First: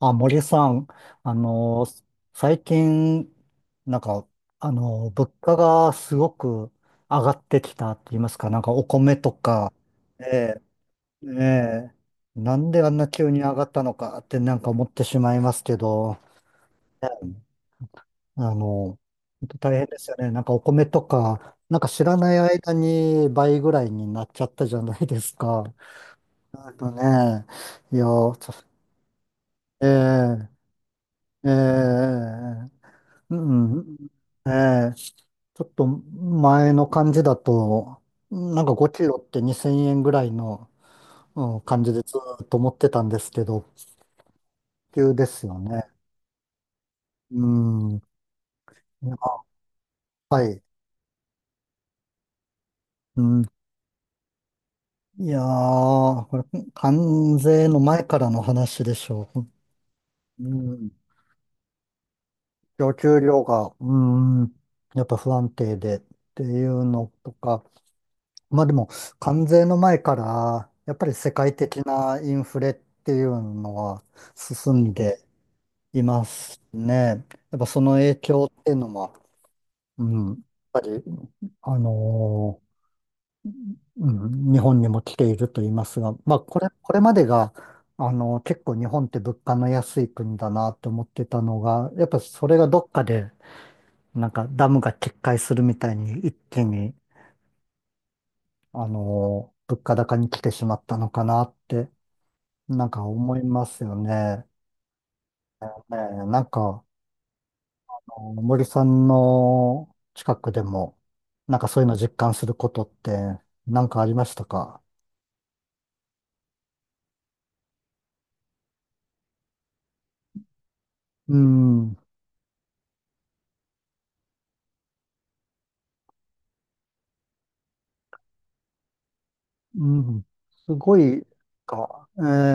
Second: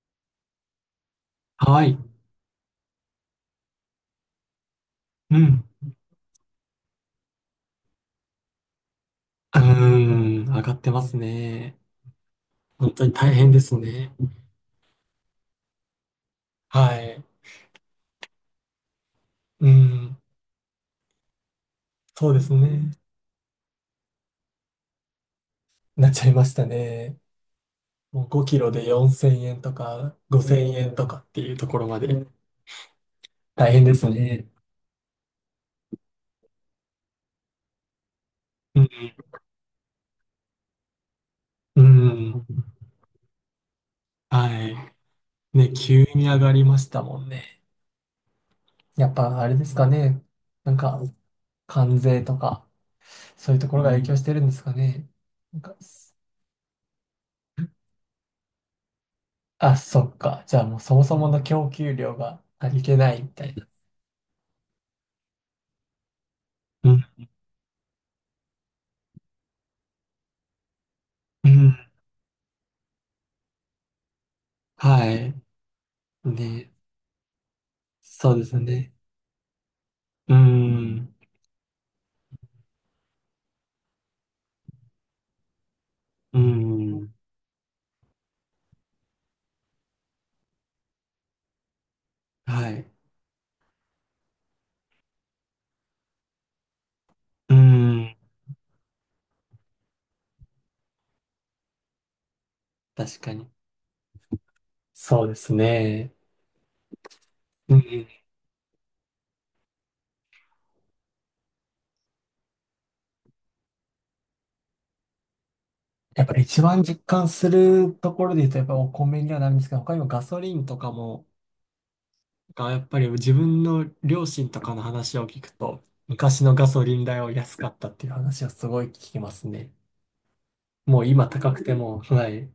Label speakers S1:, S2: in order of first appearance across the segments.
S1: あ、森さん、あ
S2: は
S1: の
S2: い。
S1: ー、最近、なんか、物
S2: う
S1: 価
S2: ん。
S1: がすごく上がってきたって言いますか、なんかお米と
S2: うー
S1: か、
S2: ん。
S1: え
S2: 上がってます
S1: え、
S2: ね。
S1: ええ、なんであ
S2: 本
S1: ん
S2: 当
S1: な
S2: に
S1: 急
S2: 大
S1: に
S2: 変
S1: 上
S2: で
S1: がっ
S2: す
S1: たの
S2: ね。
S1: かってなんか思ってしまいますけど、
S2: は
S1: え
S2: い。
S1: え、本当
S2: う
S1: 大変ですよ
S2: ん。
S1: ね。なんかお米とか、なんか知ら
S2: そ
S1: な
S2: う
S1: い
S2: です
S1: 間
S2: ね。
S1: に倍ぐらいになっちゃったじゃないですか。
S2: なっちゃいました
S1: あと
S2: ね。
S1: ね、いや、
S2: もう5キロで4000円と
S1: え
S2: か
S1: え、
S2: 5000円とかって
S1: ええ、
S2: いうところま
S1: え
S2: で
S1: え、う
S2: 大変で
S1: ん、
S2: すね。
S1: ええ、ちょっと前の感じだと、なんか
S2: うん。
S1: 5キロって2000円ぐらいの、うん、感
S2: う
S1: じでずーっ
S2: ん。
S1: と持ってたんですけど、
S2: はい。
S1: 急ですよ
S2: ね、
S1: ね。
S2: 急に上がりましたもん
S1: う
S2: ね。
S1: ん、
S2: やっぱあれですかね。
S1: はい。
S2: なんか、関税とか、
S1: うん、
S2: そういうところが影響してるんですかね。
S1: いや
S2: なんか
S1: ー、これ、関税の前からの話でしょう。
S2: あ、そっか。
S1: う
S2: じゃあもう
S1: ん、
S2: そもそもの供給量が足り
S1: 供
S2: てな
S1: 給
S2: いみ
S1: 量
S2: たいな。
S1: が、うん、やっぱ不安定でっていう
S2: うん、
S1: のとか、まあでも、関税の前から、やっぱり世
S2: う
S1: 界的
S2: ん、
S1: なインフレっていうのは進ん
S2: は
S1: で
S2: い。
S1: います
S2: ね、
S1: ね。やっぱその影
S2: そう
S1: 響
S2: です
S1: っていうの
S2: ね。
S1: も、うん、や
S2: う
S1: っぱり、
S2: ん、
S1: あのーうん、日本にも来ていると言いますが、ま
S2: う
S1: あこれ、これま
S2: ん、
S1: でが、結構日本って物価の安い国だなと思ってたのが、やっぱそれが
S2: は
S1: どっ
S2: い。
S1: かで、なんかダムが決壊するみたいに一気に、
S2: うん、
S1: 物価高に来てしまったのかなって、なんか
S2: 確か
S1: 思い
S2: に。
S1: ますよね。
S2: そうです
S1: ねえ、
S2: ね。
S1: なんか、
S2: うん、
S1: あの森さんの近くでも、なんかそういうの実感することってなんかありましたか？
S2: やっぱり一番実感するところで言うと、やっぱりお米にはなるんですけど、他にもガソリンとかも、
S1: うん、
S2: がやっぱり自分の両親とかの話を聞くと、昔のガソリン代は安かったっていう話はすごい聞きますね。
S1: うん、すご
S2: もう
S1: い
S2: 今高くても、
S1: か。え
S2: はい。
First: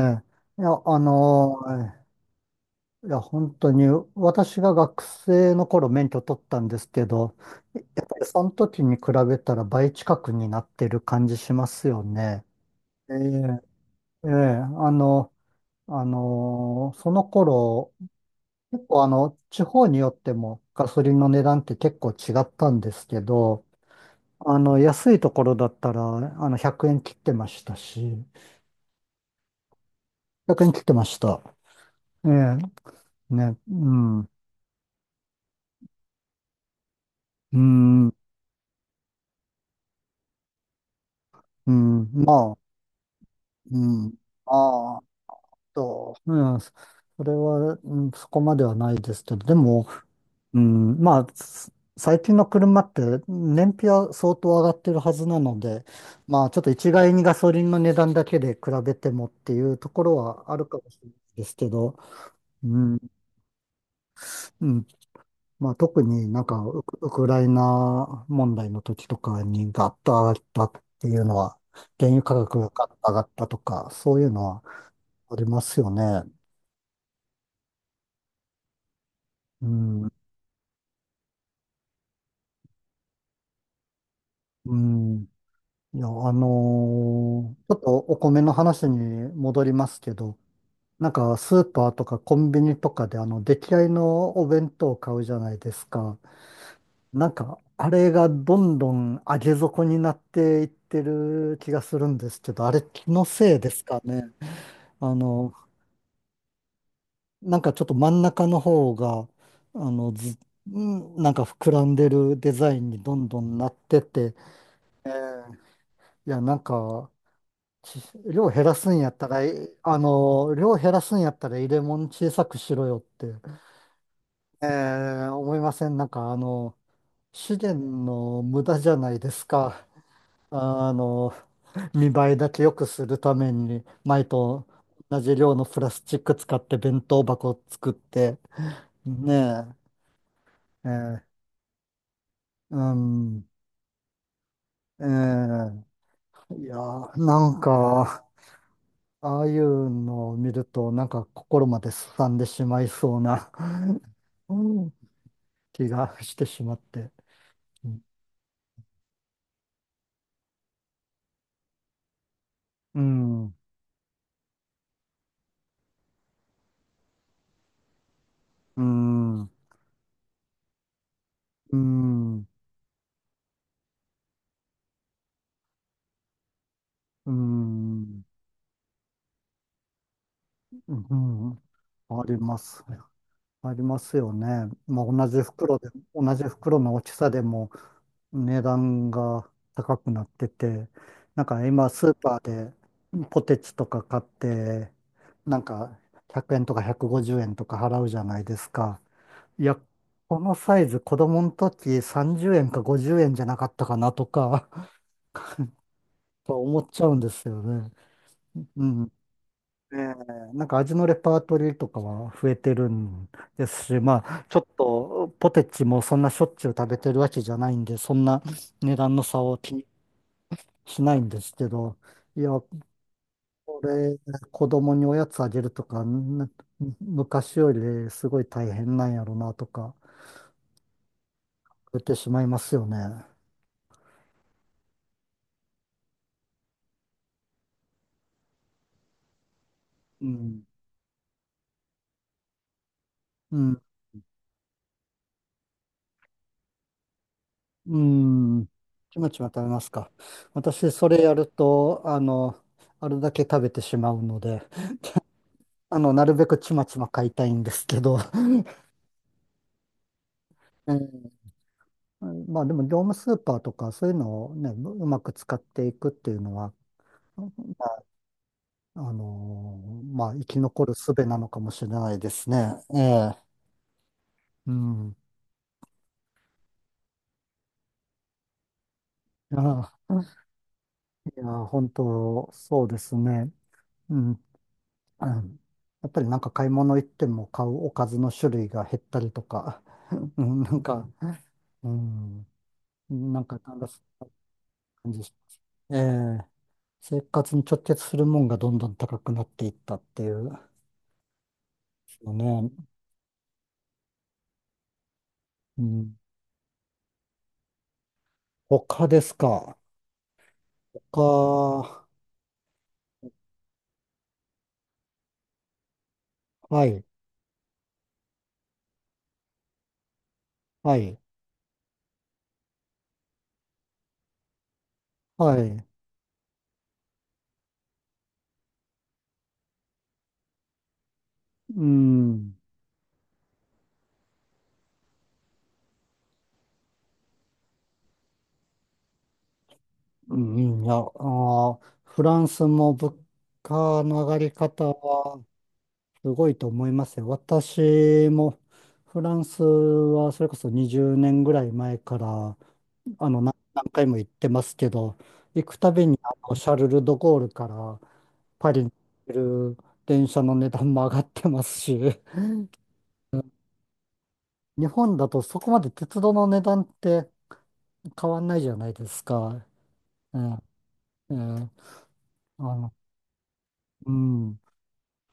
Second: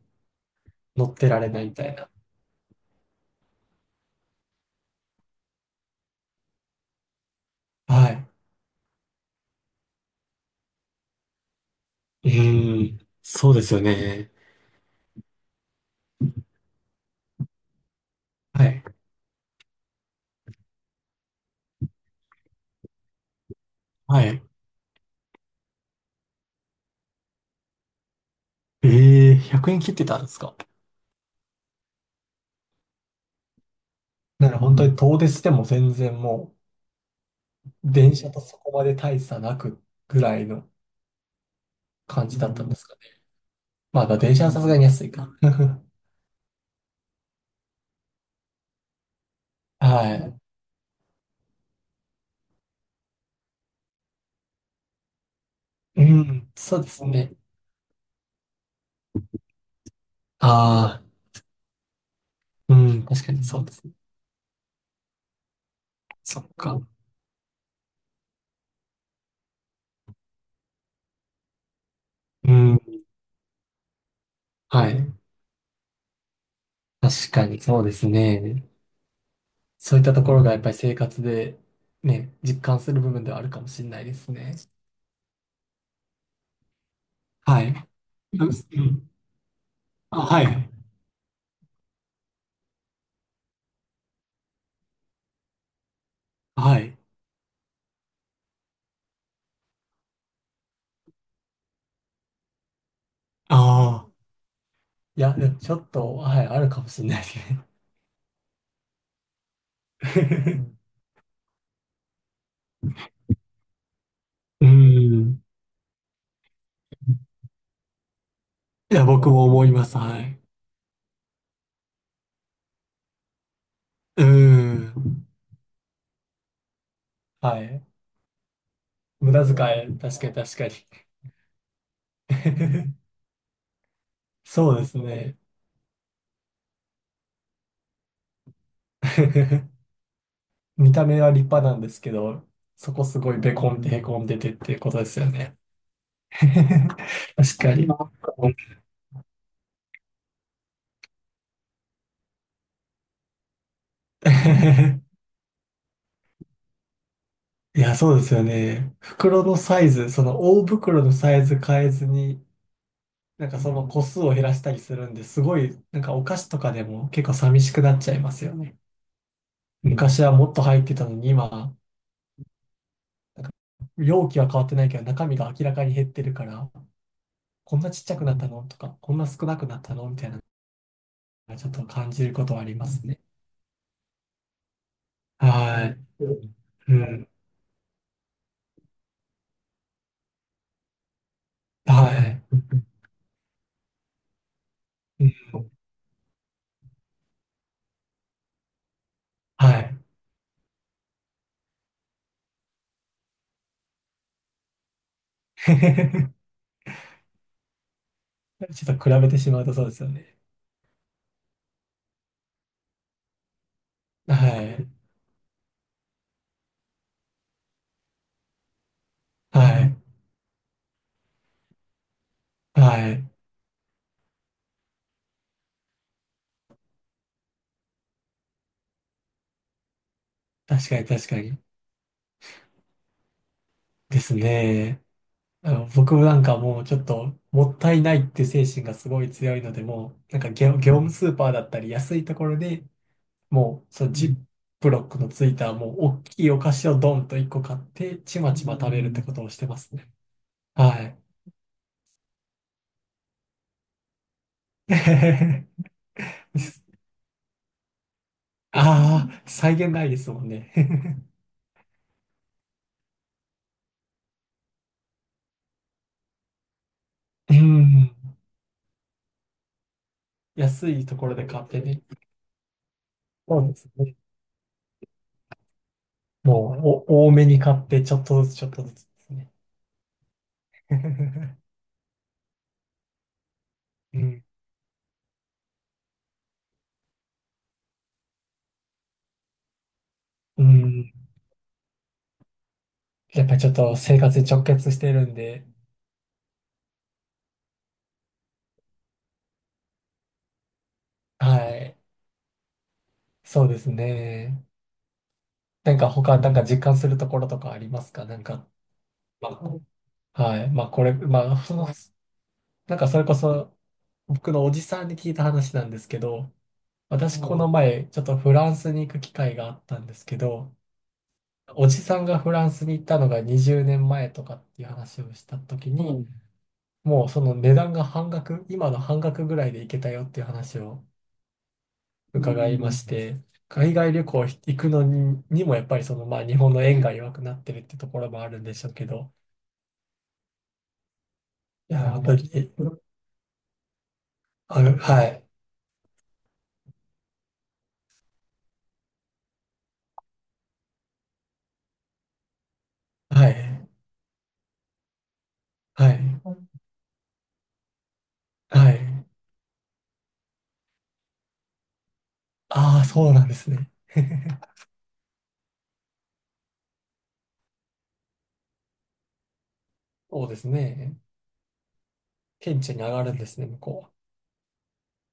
S1: え、いや、
S2: 乗ってられないみたいな。
S1: いや、本当に、私が学生の頃免許取ったんですけど、やっ
S2: は
S1: ぱり
S2: い。
S1: その時に比べたら倍近くになってる感じしますよ
S2: う
S1: ね。
S2: ーん。
S1: え
S2: そうですよ
S1: え、ええ、
S2: ね。
S1: その頃
S2: はい。
S1: 結構地方によってもガソリンの値段って結構違ったんですけど、
S2: はい。
S1: 安いところだったら、100円切ってましたし、
S2: ええ、100円切ってたんですか？
S1: 100円切ってました。ええ、ね、うん、う
S2: なら本当に遠出しても全然もう、
S1: ん、うん、
S2: 電車とそこまで大差なくぐらいの
S1: ま
S2: 感じだっ
S1: あ、
S2: たんですかね。
S1: う
S2: まあ、だ
S1: ん、
S2: から電車はさすがに
S1: まあ、
S2: 安いか。
S1: うん、それは、うん、そこまではないですけど、でも、
S2: は
S1: うん、まあ、最近の車って燃費は相当上がってるはずなので、
S2: い。う
S1: まあ、
S2: ん、
S1: ちょっと
S2: そうで
S1: 一
S2: す
S1: 概に
S2: ね。
S1: ガソリンの値段だけで比べてもっていうところはあるかもし
S2: あ
S1: れないですけど、
S2: あ、
S1: う
S2: う
S1: ん、
S2: ん、確かにそうですね。
S1: うん、まあ、特に
S2: そ
S1: なん
S2: っ
S1: か
S2: か。
S1: ウクライナ問題の時とかにガッと上がったっていうのは、原油価
S2: う
S1: 格が
S2: ん、
S1: ガッと上がったとか、そういうのは
S2: はい。
S1: ありますよね。
S2: 確かにそうですね。
S1: う
S2: そういっ
S1: ん、
S2: たところがやっぱり生活でね、実感する部分ではあるかもしれないですね。
S1: うん、いや、
S2: はい。
S1: ちょっとお米
S2: う
S1: の話に
S2: ん。
S1: 戻りますけ
S2: あ、
S1: ど、
S2: はい。
S1: なんかスーパーとかコンビニとかであの出来合いのお弁当を買うじゃないですか。
S2: はい。
S1: なんかあれがどんどん上げ底になっていってる気がするんですけど、あれ気のせ
S2: あ
S1: いですかね？
S2: あ。
S1: あ
S2: いや、で
S1: の、
S2: もちょっと、はい、あるかもしれないです
S1: な
S2: ね。
S1: んかちょっと真ん中の方が、ず、なんか膨らんでるデザインにどんどんなってて、
S2: う
S1: え
S2: ん。
S1: ーいや、なんか、ち量減らす
S2: い
S1: ん
S2: や、
S1: やった
S2: 僕
S1: ら、
S2: も思います。はい。
S1: 量減らすんやったら入れ物小さくしろよって、
S2: う
S1: え
S2: ん。
S1: 思いません？なんか、資
S2: は
S1: 源
S2: い。
S1: の無駄じゃないで
S2: 無
S1: す
S2: 駄
S1: か。
S2: 遣い、確かに確
S1: あ
S2: か
S1: の、見
S2: に。
S1: 栄えだけ良く するために、前と
S2: そうです
S1: 同じ
S2: ね。
S1: 量のプラスチック使って弁当箱を作って、ね え、
S2: 見た目は立派なんですけど、
S1: う
S2: そこすごい
S1: ん、
S2: ベこんでへこんでてっていうこと
S1: え
S2: ですよね。
S1: ーいや、な
S2: 確
S1: ん
S2: かに。う
S1: か、ああいうのを見ると、なんか心まで荒んでしまいそうな うん 気がしてしまって。
S2: い
S1: う
S2: や、
S1: ん、
S2: そうですよね。袋のサイズ、その大袋のサイズ変えずに、
S1: う
S2: なん
S1: ん、
S2: かその個数を減らしたりするんで、すごい、なんかお菓子とかでも結構寂しくなっちゃいますよね。
S1: うん、
S2: 昔はもっと入ってたのに、今、
S1: う
S2: なんか容器は変わってないけど、中身が明らかに減ってるから、こんなちっちゃ
S1: ん、
S2: くなったのとか、こんな少なくなったのみたいなの
S1: うん、
S2: がちょっと感
S1: あ
S2: じる
S1: り
S2: こと
S1: ま
S2: はあり
S1: す
S2: ま
S1: ね。
S2: すね。
S1: ありますよね。まあ、同じ袋
S2: は
S1: で、同じ袋
S2: い。
S1: の
S2: う
S1: 大き
S2: ん。
S1: さでも値段が高くなってて、なんか今ス
S2: は
S1: ーパー
S2: い。
S1: でポテチとか買って、
S2: うん
S1: なんか100円とか150円とか払うじゃないですか。い
S2: は
S1: や、
S2: い。
S1: このサイズ子供の時30円か50円じゃなかったかなとか と思っちゃうんですよね。う
S2: ちょっと
S1: ん。
S2: 比べてしまうとそうで
S1: ええ、
S2: すよね。
S1: なんか味のレパートリーとかは増えてるんですし、ま
S2: は
S1: あ、ちょっ
S2: い。
S1: とポテチもそんなしょっちゅう食べてるわけじゃないんで、そんな値段の差を
S2: は
S1: 気に
S2: い。
S1: しないんですけど、いや、こ
S2: はい。
S1: れ、子供におやつあげるとか、昔よりすごい大変なんやろなとか、
S2: 確かに確かに。
S1: 言ってしまいますよね。
S2: ですね。あの僕もなんかもうちょっともったいないって精神がすごい強いので、も
S1: う
S2: うなんか
S1: ん。
S2: 業務スーパーだったり安いところでもうそのジップロックのついたもう大きいお菓子をドンと一個買っ
S1: う
S2: てちまち
S1: ん。
S2: ま食べるっ
S1: ち
S2: て
S1: ま
S2: こ
S1: ち
S2: と
S1: ま
S2: をし
S1: 食べ
S2: てま
S1: ます
S2: すね。
S1: か？私、
S2: は
S1: それや
S2: い。
S1: ると、あれだけ食べてしまうので、なるべくちまちま買いたいんですけど、
S2: ああ、際限ないですもんね。
S1: うん、まあでも、業務スーパーとか、そういうのをね、うまく使っていくっていうのは、
S2: う
S1: まあ、
S2: ん。
S1: まあ、生き残
S2: 安
S1: る
S2: い
S1: 術
S2: ところ
S1: な
S2: で
S1: のか
S2: 買っ
S1: も
S2: て
S1: しれ
S2: ね。
S1: ないですね。ええ。
S2: そうですね。
S1: うん。
S2: もうお多めに買ってちょっとずつちょっとずつですね。
S1: いや、いや、本当、そうですね。う
S2: う
S1: ん、
S2: ん。
S1: うん、やっぱりなんか買い物行っても買うおかずの種類が減ったりとか、うん、
S2: う
S1: なんか、
S2: ん
S1: うん、な
S2: や
S1: ん
S2: っぱ
S1: か
S2: りちょっ
S1: なんだ
S2: と
S1: そん
S2: 生
S1: な
S2: 活に直結して
S1: 感
S2: る
S1: じし
S2: ん
S1: ます。
S2: で、
S1: ええ、生活に直結するもんがどんどん高くなっていったっていう、で
S2: はい。
S1: すよね。
S2: そうですね。
S1: う
S2: なんか
S1: ん、
S2: 他、なんか実感するところとかありますかなんか、
S1: 他です
S2: ま
S1: か。
S2: あ、はい。まあこれ、まあ、その、
S1: 他、
S2: なんかそれこそ僕のおじさんに聞いた話なんですけど、
S1: はい、
S2: 私この前、ちょっとフランスに行く機会があったんですけど、
S1: はい、
S2: おじさんがフランスに行ったのが20年前とかっていう話をし
S1: は
S2: た
S1: い。
S2: 時に、もうその値段が半額、今の半額ぐらいで行けたよっていう話を
S1: うん、
S2: 伺いまして、海外旅行行くのに、にもやっぱりその、まあ、日本の円が弱くなってるってところもあるんでしょうけど、
S1: うん、いや、
S2: いや、あ
S1: フ
S2: 本
S1: ラ
S2: の、当
S1: ン
S2: に、
S1: ス
S2: え
S1: も物価の上がり
S2: あ、
S1: 方
S2: は
S1: は、
S2: い、
S1: すごいと思いますよ。私もフランスはそれこそ20年ぐらい前から
S2: は
S1: 何
S2: い、
S1: 回も行ってますけど、行くたび
S2: は
S1: に
S2: い、
S1: シャルル・ド・ゴールからパリに
S2: はい。
S1: 行ける電車の値段も上がってますし、
S2: ああ、そうなんですね。
S1: 日本だとそこまで鉄道の値段って変わんないじゃないですか。え
S2: そうです
S1: え、
S2: ね。
S1: ええ、あ
S2: 顕
S1: の、
S2: 著に上がるんですね、向こ
S1: うん。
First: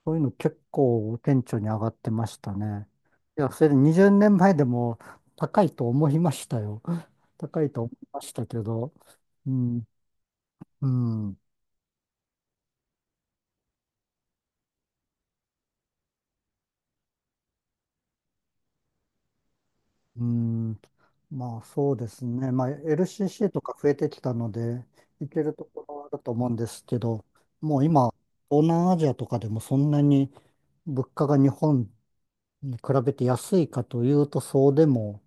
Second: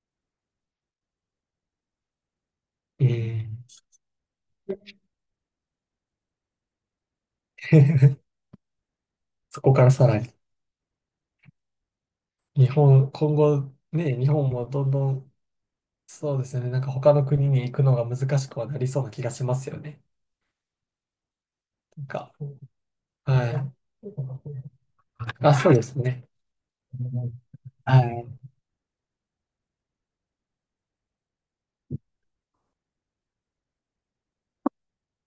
S1: そういうの結構顕著に上がってましたね。
S2: うは。う
S1: いや、
S2: ん。
S1: それで20年前でも高いと思いましたよ。高いと思いまし たけど、う
S2: そこか
S1: ん、
S2: らさらに。
S1: うん、
S2: 日本、今後、ね、日本もどんどん、そうですよね、なんか他の国に行くのが難しくはなりそうな気がしますよね。
S1: うん、まあそう
S2: なん
S1: です
S2: か、
S1: ね。まあ
S2: は
S1: LCC と
S2: い。
S1: か増えてきたので、行ける
S2: あ、
S1: と
S2: そうで
S1: こ
S2: す
S1: ろはある
S2: ね。
S1: と思うんですけど、もう
S2: は
S1: 今、
S2: い。
S1: 東南アジアとかでもそんなに物価が日本に比べて安いかというとそうでも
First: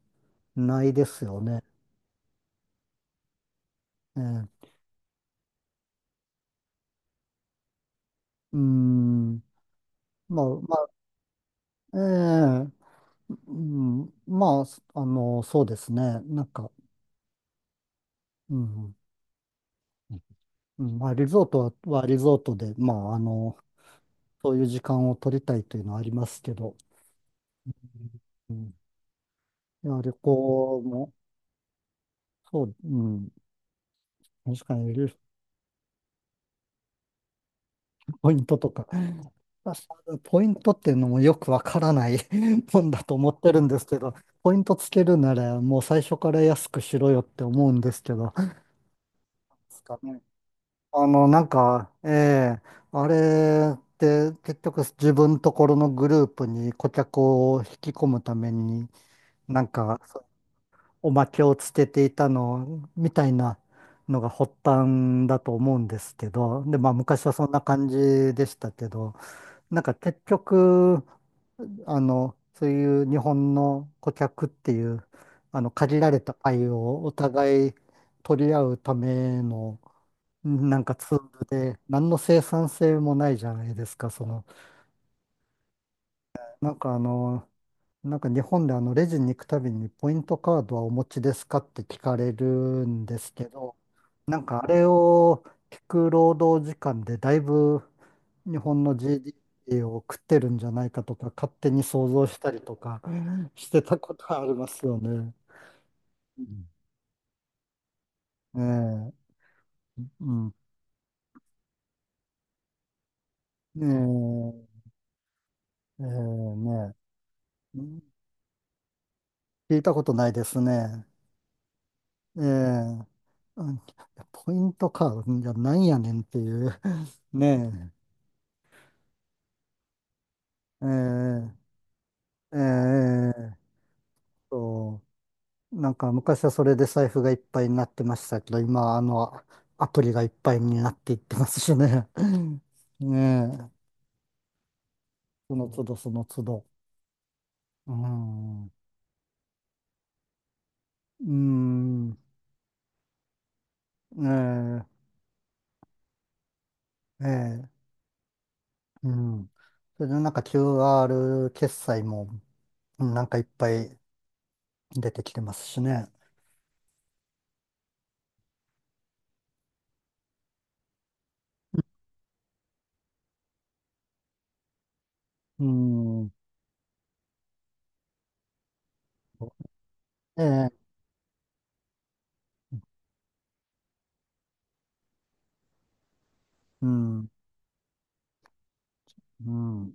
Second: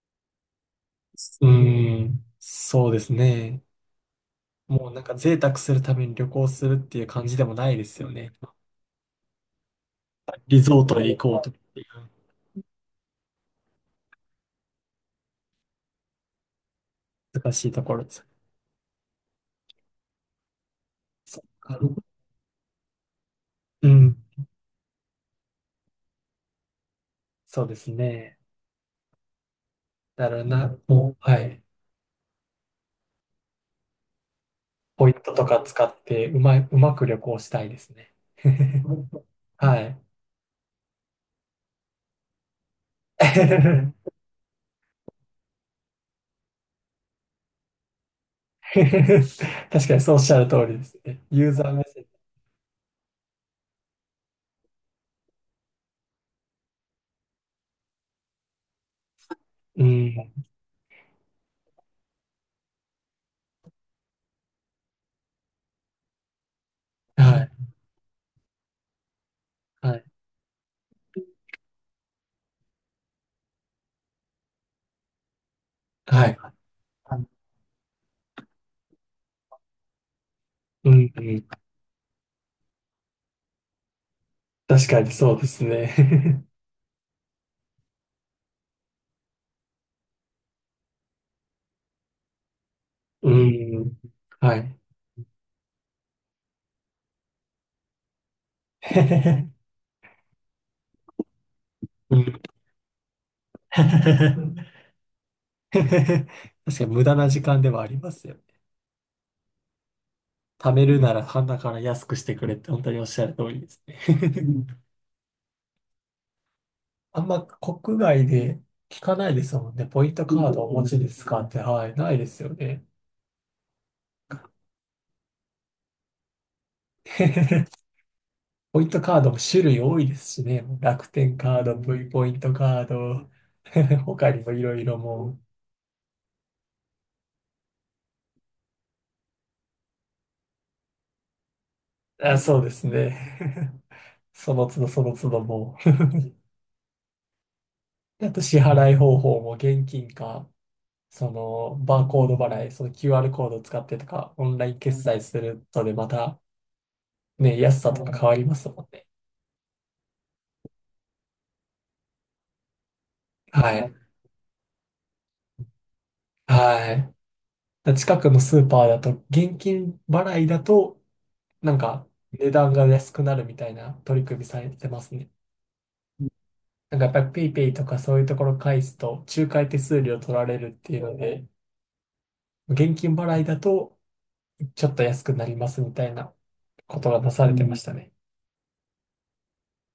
S1: ないですよ
S2: う
S1: ね。
S2: ん、そうですね。
S1: ええ、
S2: もうなんか贅沢するために旅行するっていう感じでもないですよね。
S1: うん、まあ、
S2: リゾートへ行こうとかっていう
S1: ええ、うん、まあ、そうですね。なんか、
S2: 難しいところです。
S1: うん、うん、まあ、リ
S2: そ
S1: ゾー
S2: っ
S1: トは、
S2: か。
S1: はリゾートで、まあ、
S2: うん、
S1: そういう時間を取りたいというのはありますけど、
S2: そうですね。
S1: うん、いや、旅
S2: だからな、
S1: 行
S2: も
S1: も、
S2: う、はい。
S1: そう、うん、確かに、
S2: ポイントとか使ってうまく旅行したいですね。
S1: ポイントとか、
S2: は
S1: 私
S2: い。
S1: ポイントっていうのもよくわからない もんだと思ってるんですけど、ポイントつけるなら、もう最初から安くしろよって思うんですけど、です
S2: 確か
S1: か
S2: にそうお
S1: ね？
S2: っしゃる通りですね。
S1: なん
S2: ユーザー目
S1: か、
S2: 線。
S1: ええ、あれって結局自分ところのグループに顧客を引き込むために、なん
S2: う
S1: か、そう
S2: ん。
S1: おまけをつけていたの、みたいなのが発端だと思うんですけど、で、まあ昔は
S2: は
S1: そんな
S2: い。
S1: 感じでしたけど、なんか
S2: はい。
S1: 結局、そういう日本の顧客っていう、限られ
S2: は
S1: た
S2: い。
S1: 愛をお互い取り合うためのなん
S2: う
S1: か
S2: ん。
S1: ツー
S2: う
S1: ル
S2: ん
S1: で、何の生産性もないじゃないですか。その、
S2: 確かにそうですね。
S1: なんかなんか日本でレジに行くたびにポイントカードはお持ちですかって聞かれるんで
S2: う
S1: すけど、
S2: ん。
S1: なん
S2: は
S1: かあ
S2: い。
S1: れを聞く労働時間でだいぶ日本の GDP を食ってるんじゃないかとか勝手に想
S2: う
S1: 像し
S2: ん
S1: たりとかしてたことあります よね。
S2: 確
S1: うん、
S2: かに無駄な時間ではありますよね。
S1: ええ、うん、
S2: 貯めるなら鼻から安くしてくれって本当におっしゃる通りですね。う
S1: え
S2: ん。
S1: え、ええ、ね
S2: あんま
S1: え、う
S2: 国
S1: ん、
S2: 外で聞かないですもん
S1: 聞い
S2: ね。
S1: たこ
S2: ポイ
S1: と
S2: ント
S1: ない
S2: カ
S1: で
S2: ー
S1: す
S2: ドお持ち
S1: ね。
S2: ですかって、はい、ないで
S1: え
S2: すよね。
S1: え、うん、ポイントカードじゃなんやねんっていう。ね
S2: ポイントカードも種類多いですしね。もう楽天
S1: え。え
S2: カード、V ポイント
S1: え、え
S2: カード、
S1: え、
S2: 他にもいろいろ
S1: そ
S2: もう。
S1: う。なんか昔はそれで財布がいっぱいになってましたけど、今はアプリがいっぱいになっていってますしね。
S2: あ、そうです
S1: ねえ。
S2: ね。その都度その都度
S1: その
S2: も
S1: 都
S2: う、
S1: 度その都度。う
S2: あと支
S1: ん。う
S2: 払い方法も現金か、
S1: ー
S2: そのバー
S1: ん。
S2: コード払い、その QR コードを使ってとか、オンライン
S1: え
S2: 決済するとでまたね、
S1: え、
S2: 安
S1: ええ、
S2: さとか変わりますもんね。
S1: うん。それでなんか QR 決済もなんかいっぱ
S2: はい。
S1: い出てきてますしね。
S2: はい。だ近くのスーパーだと、現金払いだと、なんか値段が安くなるみたいな取り組みされてますね。
S1: うん。
S2: なんかやっぱりペイペイとかそういうところ返すと、仲介手数料取
S1: え
S2: られるっ
S1: え、
S2: ていうので、現金払いだとちょっと安くなりますみたいな
S1: う
S2: ことが
S1: ん、
S2: なされてましたね。
S1: うん。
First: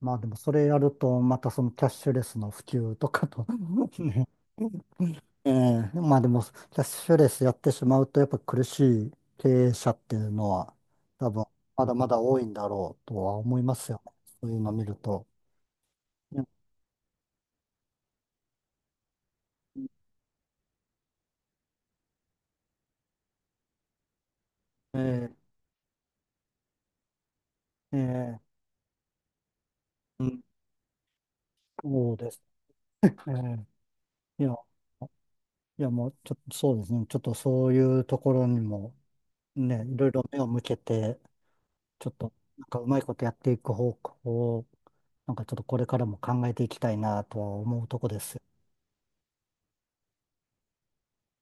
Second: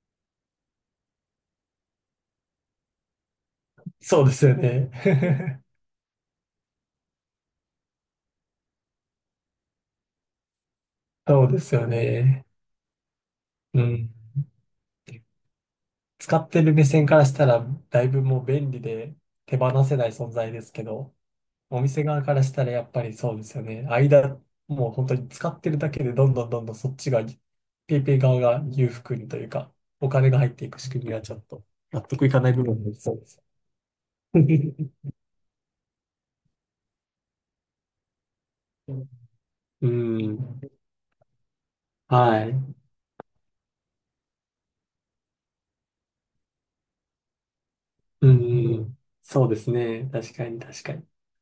S1: まあでもそれやると、またそのキャッシュレスの普及とかと
S2: そう
S1: ね、
S2: ですよね。
S1: え え、まあでも、キャッシュレスやってしまうと、やっぱ苦しい経営者っていうのは、多分、
S2: そうです
S1: ま
S2: よ
S1: だまだ多
S2: ね。
S1: いんだろうとは思いま
S2: う
S1: すよ
S2: ん。
S1: ね。そういうの見ると。
S2: 使
S1: ね
S2: ってる目線からしたら、だいぶもう便利で手放せない存在ですけど、お店側からしたらやっぱりそうですよね。間、もう本当に
S1: え
S2: 使ってるだけでどんどんどんどんそっちが、
S1: え、
S2: ペ
S1: え
S2: イペイ側
S1: え、
S2: が裕福にというか、お
S1: う
S2: 金が
S1: ん、
S2: 入っていく仕組みはちょっと納
S1: そう
S2: 得い
S1: で
S2: か
S1: す
S2: ない部分もありそ
S1: ね。
S2: うで
S1: え
S2: す。
S1: え、いや、いやもう、ちょっとそうですね。ちょっとそういうところにも、ね、
S2: う
S1: いろいろ目を向
S2: ん。
S1: けて、ちょっと、
S2: はい。
S1: なんかうまいことやっていく方向を、なんかちょっとこれからも考えていきたいなとは思うとこで
S2: う
S1: すよね。
S2: ん。そうですね。確かに確かに。